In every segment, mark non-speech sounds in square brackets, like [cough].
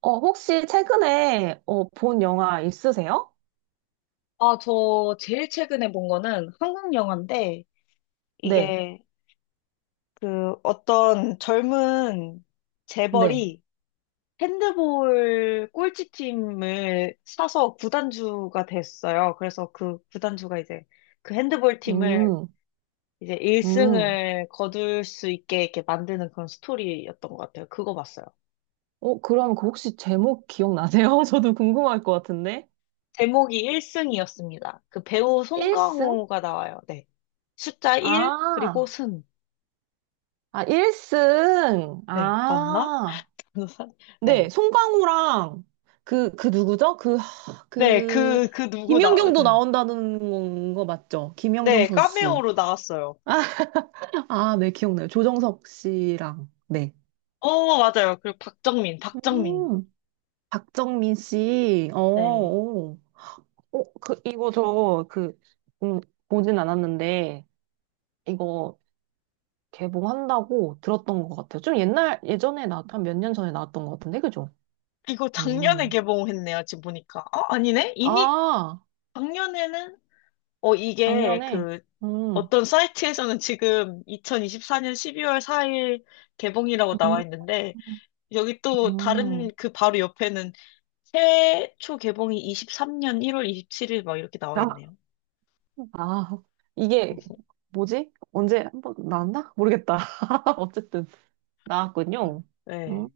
혹시 최근에 본 영화 있으세요? 아, 저 제일 최근에 본 거는 한국 영화인데, 네, 이게 그 어떤 젊은 네. 재벌이 핸드볼 꼴찌팀을 사서 구단주가 됐어요. 그래서 그 구단주가 이제 그 핸드볼 팀을 음. 이제 음. 1승을 거둘 수 있게 이렇게 만드는 그런 스토리였던 것 같아요. 그거 봤어요. 그럼 그 혹시 제목 기억나세요? [laughs] 저도 궁금할 것 같은데. 제목이 1승이었습니다. 그 배우 1승? 송강호가 나와요. 네. 숫자 1, 그리고 아, 승. 아, 1승. 네, 맞나? 아, [laughs] 변호사? 네. 네. 송강호랑 그 누구죠? 네, 그, 그 누구 나, 김연경도 네, 나온다는 거 맞죠? 김연경 네, 선수. 카메오로 나왔어요. [laughs] 아, 네, 기억나요. 조정석 씨랑. 네. 어, 맞아요. 그리고 박정민, 박정민. 음. 박정민 씨, 네. 그, 이거 저, 음, 보진 않았는데, 이거 개봉한다고 들었던 것 같아요. 좀 옛날, 예전에 나왔던, 몇 년 전에 나왔던 것 같은데, 그죠? 이거 작년에 음. 개봉했네요, 지금 보니까. 어, 아니네? 이미 아, 작년에는, 어, 이게 작년에, 그, 음, 어떤 사이트에서는 지금 2024년 12월 4일 개봉이라고 나와 음, 있는데, 여기 또 다른 음. 그 바로 옆에는 최초 개봉이 23년 1월 27일 막 이렇게 나와 아, 있네요. 아, 이게, 뭐지? 언제 한번 나왔나? 모르겠다. [laughs] 어쨌든, 어, 나왔군요. 음. 네.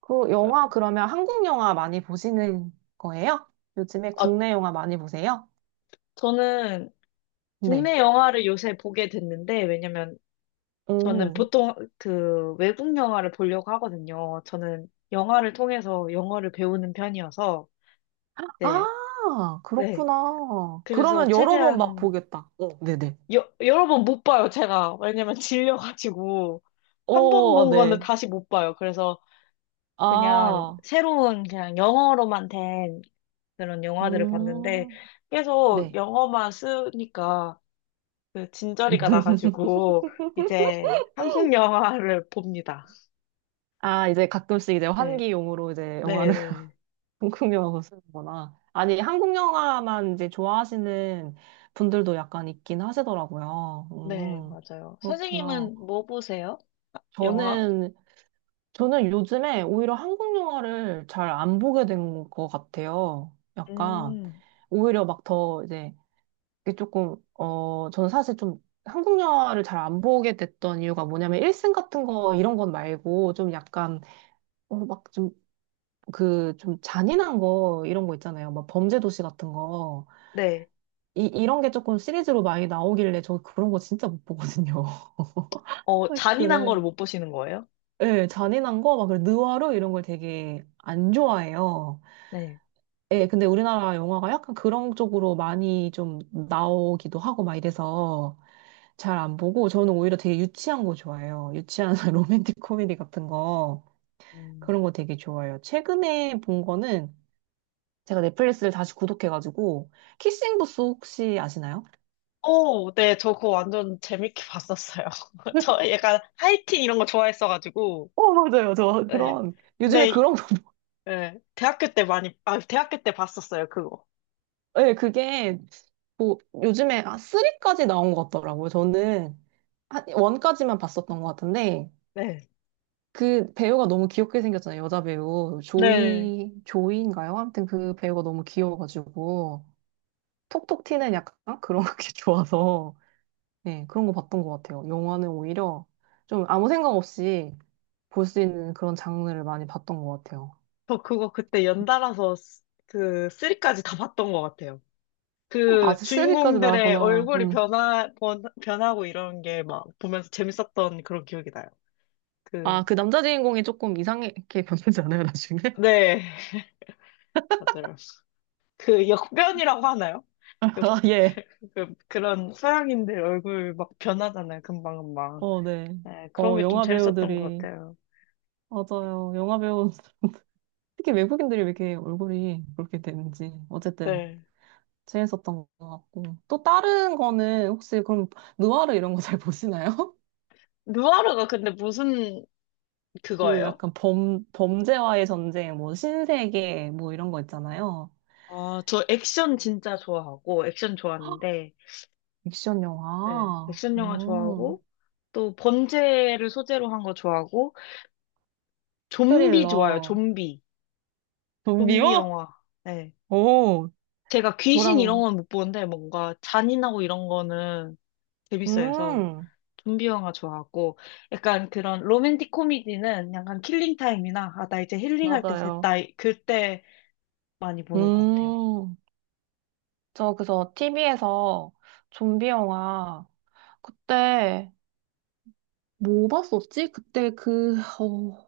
그 영화 그러면 한국 영화 많이 보시는 거예요? 요즘에 아, 국내 영화 많이 보세요? 저는 네. 국내 영화를 요새 보게 됐는데, 왜냐면 저는 오. 보통 그 외국 영화를 보려고 하거든요. 저는 영화를 통해서 영어를 배우는 편이어서, 네, 아, 네. 그렇구나. 그래서 그러면 여러 번 막 최대한, 보겠다. 네네. 여러 번 못 봐요, 제가. 왜냐면 [laughs] 질려가지고. 한 번 오, 본 거는 네. 다시 못 봐요. 그래서 그냥 아, 새로운 그냥 영어로만 된 그런 영화들을 봤는데, 음, 계속 네. 영어만 쓰니까 그 진저리가 [laughs] 나가지고 이제 한국 영화를 봅니다. 아, 이제 가끔씩 이제 네, 환기용으로 이제 네, 영화를 네, [laughs] 한국 영화로 쓰는구나. 아니, 한국 영화만 이제 좋아하시는 분들도 약간 있긴 하시더라고요. 네, 맞아요. 그렇구나. 선생님은 뭐 보세요? 영화? 저는 저는 요즘에 오히려 한국 영화를 잘 안 보게 된 것 같아요. 약간, 음, 오히려 막 더 이제, 이게 조금, 저는 사실 좀 한국 영화를 잘 안 보게 됐던 이유가 뭐냐면, 일생 같은 거, 이런 건 말고, 좀 약간, 어, 막 좀, 그, 좀 잔인한 거, 이런 거 있잖아요. 막 범죄도시 같은 거. 네. 이런 게 조금 시리즈로 많이 나오길래, 저 그런 거 진짜 못 보거든요. [laughs] 어, 아, 잔인한 그래. 거를 못 보시는 거예요? 예, 잔인한 거, 막, 그 느와르 이런 걸 되게 안 좋아해요. 네. 예, 근데 우리나라 영화가 약간 그런 쪽으로 많이 좀 나오기도 하고 막 이래서 잘 안 보고 저는 오히려 되게 유치한 거 좋아해요. 유치한 [laughs] 로맨틱 코미디 같은 거 음. 그런 거 되게 좋아해요. 최근에 본 거는 제가 넷플릭스를 다시 구독해가지고 키싱 부스 혹시 아시나요? 오, 네, 저 그거 완전 재밌게 봤었어요. [laughs] 저 [laughs] 약간 하이틴 이런 거 좋아했어가지고, 맞아요. 저 네. 그런 요즘에 네, 그런 거 네. 대학교 때 많이, 아, 대학교 때 봤었어요, 그거. [laughs] 예, 그게 뭐 요즘에 아, 3까지 나온 것 같더라고요. 저는 한 1까지만 봤었던 것 같은데 네. 그 배우가 너무 귀엽게 생겼잖아요. 여자 배우. 네. 조이, 조이인가요? 아무튼 그 배우가 너무 귀여워가지고. 톡톡 튀는 약간 그런 [laughs] 게 좋아서. 네, 그런 거 봤던 것 같아요. 영화는 오히려 좀 아무 생각 없이 볼 수 있는 그런 장르를 많이 봤던 것 같아요. 저 그거 그때 연달아서 그 3까지 다 봤던 것 같아요. 아, 그 세리까지 주인공들의 나왔구나. 얼굴이 음. 변하고 이런 게 막 보면서 재밌었던 그런 기억이 나요. 아, 그, 그 남자 주인공이 조금 이상하게 [laughs] 변하지 않아요, 나중에? 네, 맞아요. 그 역변이라고 하나요? [laughs] 역, 아, 예. 그, 그런 서양인들 얼굴 막 변하잖아요. 금방금방. 어, 네. 네, 그런 어, 게 좀 영화 재밌었던 것 배우들이. 같아요. 맞아요. 영화 배우. 특히 외국인들이 왜 이렇게 얼굴이 그렇게 되는지 어쨌든 네. 재밌었던 것 같고 또 다른 거는 혹시 그럼 느와르 이런 거 잘 보시나요? [laughs] 누아르가 근데 무슨 그 그거예요? 약간 범 범죄와의 전쟁 뭐 신세계 뭐 이런 거 있잖아요. 아, 저 액션 진짜 좋아하고, 액션 좋아하는데, 액션 네, 영화, 액션 영화 좋아하고, 또 범죄를 소재로 한 거 좋아하고, 좀비 좋아요, 스릴러, 좀비. 좀비 좀비요? 영화. 네. 오, 제가 귀신 이런 저랑 건 못 보는데, 뭔가 잔인하고 이런 거는 재밌어 해서 음 좀비 영화 좋아하고, 약간 그런 로맨틱 코미디는 약간 킬링 타임이나, 아, 나 이제 힐링할 때 맞아요. 됐다. 그때 많이 보는 것 같아요. 음, 저 그래서 TV에서 좀비 영화 그때 뭐 봤었지?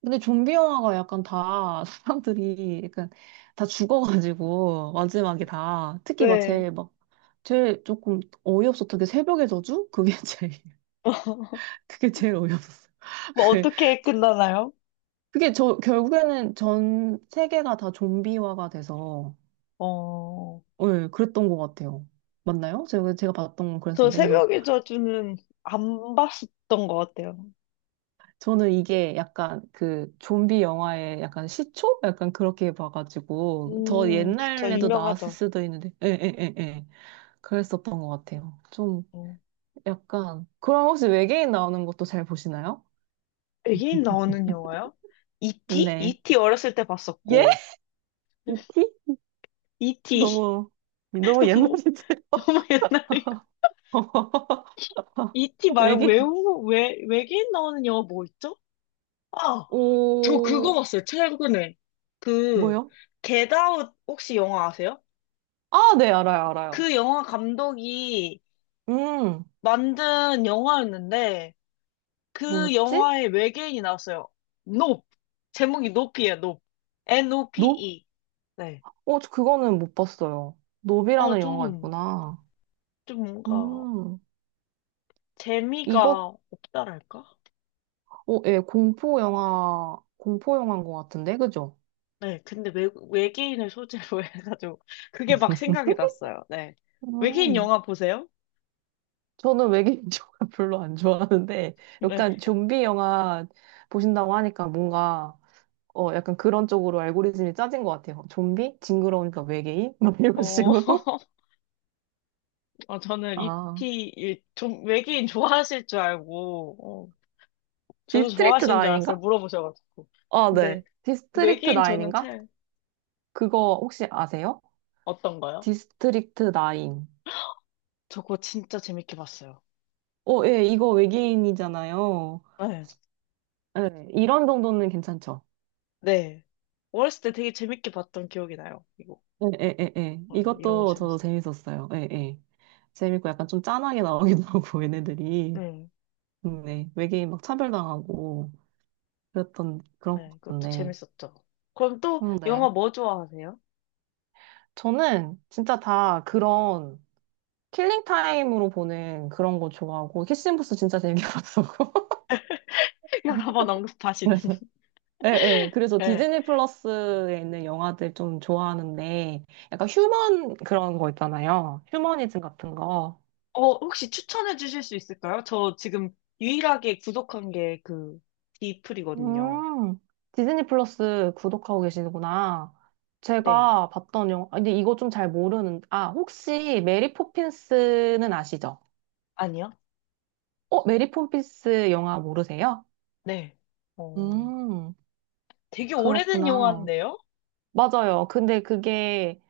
근데 좀비 영화가 약간 다 [laughs] 사람들이 약간 다 죽어가지고, 마지막에 다. 특히 막 네. 제일 막, 제일 조금 어이없었던 게 새벽의 저주? 그게 [laughs] 제일, 그게 제일 어이없었어요. [laughs] 뭐 그게 어떻게 끝나나요? 결국에는 전 세계가 다 좀비화가 돼서, 어, 예, 그랬던 것 같아요. 맞나요? 제가 봤던 건 저 그랬는데. 그래서 새벽의 저주는 안 봤었던 것 같아요. 저는 이게 약간 그 좀비 영화의 약간 시초? 약간 그렇게 봐가지고 더 그쵸. 옛날에도 나왔을 유명하죠. 수도 있는데 에에에예 그랬었던 것 같아요. 좀 어. 약간 그럼 혹시 외계인 나오는 것도 잘 보시나요? 외계인 나오는 영화요? E.T.? 네. E.T. 어렸을 때 예? 봤었고. 이티? E.T. 너무 [laughs] 너무 너무, 옛날이세요? 너무 옛날이고. [laughs] E.T. 말고 외계인 외계인 나오는 영화 뭐 있죠? 아, 저 그거 오 봤어요. 최근에. 그, 뭐요? 겟아웃 혹시 영화 아세요? 아, 네 알아요 알아요. 그 영화 감독이 음 만든 영화였는데, 그 뭐였지? 영화에 외계인이 나왔어요. 높. 제목이 높이에요, 높. 노? NOPE. 저 그거는 못 봤어요. 아, 노비라는 영화가 있구나. 좀 뭔가 음, 이것, 재미가 없다랄까? 예, 공포 영화, 공포 영화인 것 같은데, 그죠? 네, 근데 외계인을 소재로 [laughs] 해가지고 그게 막 생각이 났어요. 네. 외계인 음, 영화 보세요? 저는 외계인 [laughs] 영화 별로 안 좋아하는데, 네. 약간 좀비 영화 보신다고 하니까 뭔가, 약간 그런 쪽으로 알고리즘이 짜진 것 같아요. 좀비? 징그러우니까 외계인? [laughs] 막 이런 어, 식으로? [laughs] 어, 저는 아, 좀 외계인 좋아하실 줄 알고, 어, 저도 디스트릭트 좋아하시는 나줄 인인 알았어요. 가 물어보셔가지고. 아, 근데 네. 디스트릭트 외계인 나인인 저는 가 참 그거 혹시 아세요? 어떤 거요? 디스트릭트 나인 저거 진짜 재밌게 봤어요. 예, 이거 외계인이잖아요. 네. 예, 이런 정도는 괜찮죠. 네. 어렸을 때 되게 재밌게 봤던 기억이 나요. 이거. 에에에에 어, 이런 거 이것도 저도 재밌어. 재밌었어요. 에에 재밌고 약간 좀 짠하게 나오기도 [laughs] 하고 얘네들이 네 외계인 막 차별당하고 그랬던 그런 것 네, 그것도 같던데. 재밌었죠. 그럼 또 영화 네. 뭐 좋아하세요? 저는 진짜 다 그런 킬링 타임으로 보는 그런 거 좋아하고 키싱부스 진짜 재밌게 [laughs] 봤었고. [laughs] 여러 번 언급하시는. 그래서 [laughs] 예, 예. 그래서 네. 디즈니 플러스에 있는 영화들 좀 좋아하는데 약간 휴먼 그런 거 있잖아요. 휴머니즘 같은 거. 어, 혹시 추천해 주실 수 있을까요? 저 지금 유일하게 구독한 게 그 디플이거든요. 음, 디즈니 플러스 구독하고 계시는구나. 네. 제가 봤던 영화, 아, 근데 이거 좀 잘 모르는, 아, 혹시 메리 포핀스는 아시죠? 아니요? 메리 포핀스 영화 모르세요? 네. 어, 음, 되게 오래된 그렇구나. 영화인데요? 맞아요. 근데 그게,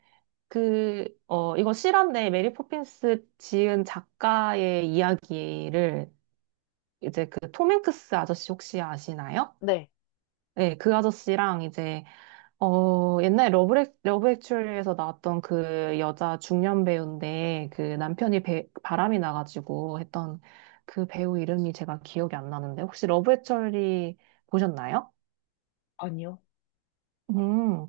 이거 실화인데 메리 포핀스 지은 작가의 이야기를 이제 그 톰 행크스 아저씨 혹시 아시나요? 네. 네, 그 아저씨랑 이제 옛날에 러브 액츄얼리에서 나왔던 그 여자 중년 배우인데 그 남편이 바람이 나가지고 했던 그 배우 이름이 제가 기억이 안 나는데 혹시 러브 액츄얼리 보셨나요? 아니요? 음.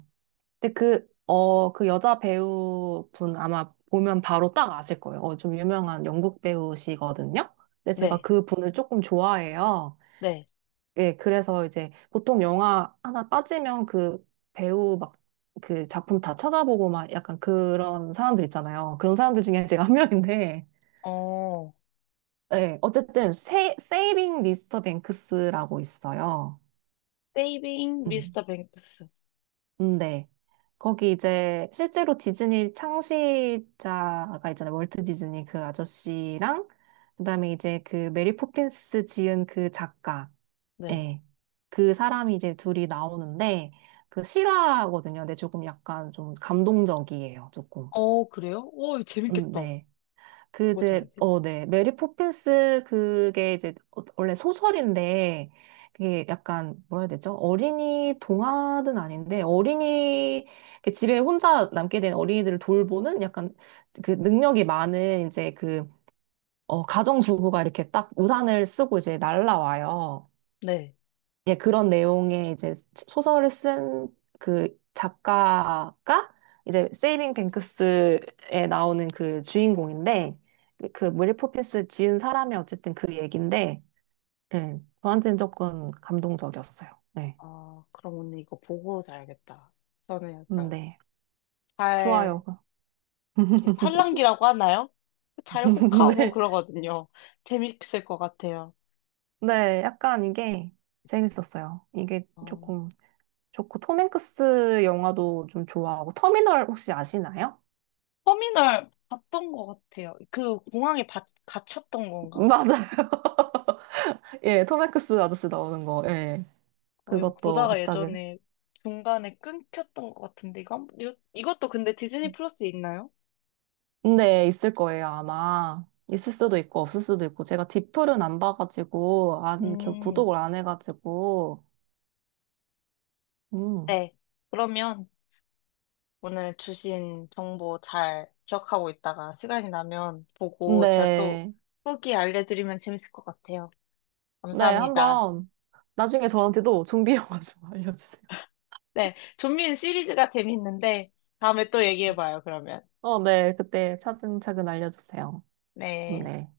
근데 그 여자 배우분 아마 보면 바로 딱 아실 거예요. 좀 유명한 영국 배우시거든요. 근데 제가 네. 그 분을 조금 좋아해요. 네. 예, 그래서 이제 보통 영화 하나 빠지면 그 배우 막 그 작품 다 찾아보고 막 약간 그런 사람들 있잖아요. 그런 사람들 중에 제가 한 명인데, 어, [laughs] 예, 어쨌든 세이빙 미스터 뱅크스라고 있어요. 세이빙 음, 미스터 뱅크스. 네. 거기 이제 실제로 디즈니 창시자가 있잖아요. 월트 디즈니 그 아저씨랑 그다음에 이제 그 메리 포핀스 지은 그 작가 네. 예. 그 사람이 이제 둘이 나오는데 그 실화거든요. 근데 조금 약간 좀 감동적이에요. 조금. 어, 그래요? 오, 재밌겠다. 네. 그 뭐지 이제 알지? 어, 네. 메리 포핀스 그게 이제 원래 소설인데 그게 약간 뭐라 해야 되죠? 어린이 동화는 아닌데 어린이 그 집에 혼자 남게 된 어린이들을 돌보는 약간 그 능력이 많은 이제 그 가정주부가 이렇게 딱 우산을 쓰고 이제 날라와요. 네. 예, 그런 내용의 이제 소설을 쓴 그 작가가 이제 세이빙 뱅크스에 나오는 그 주인공인데 그 메리 포핀스 지은 사람이 어쨌든 그 얘긴데 예, 저한테는 조금 감동적이었어요. 네. 아, 그럼 오늘 이거 보고 자야겠다. 저는 약간 네. 잘, 좋아요. [laughs] 이렇게 팔랑귀라고 하나요? 잘 혹하고 네. 그러거든요. 재밌을 것 같아요. 네. 약간 이게 재밌었어요. 이게 어, 조금 좋고 톰 행크스 영화도 좀 좋아하고 터미널 혹시 아시나요? 터미널 봤던 것 같아요. 그 공항에 갇혔던 [laughs] 건가? 맞아요. 예, 톰 행크스 아저씨 나오는 거. 예. 어, 이거 그것도 보다가 갑자기. 예전에 중간에 끊겼던 것 같은데, 이거, 이것도 근데 디즈니 플러스에 있나요? 근데 있을 거예요, 아마. 있을 수도 있고, 없을 수도 있고. 제가 디플은 안 봐가지고, 안, 음, 구독을 안 해가지고. 음. 네. 그러면 오늘 주신 정보 잘 기억하고 있다가 시간이 나면 보고 제가 또 근데, 후기 알려드리면 재밌을 것 같아요. 네, 감사합니다. 한번, 나중에 저한테도 [laughs] 좀비 영화 좀 [laughs] 알려주세요. 네. 좀비는 시리즈가 재밌는데, 다음에 또 얘기해봐요, 그러면. 어, 네, 그때 차근차근 알려주세요. 네. 네.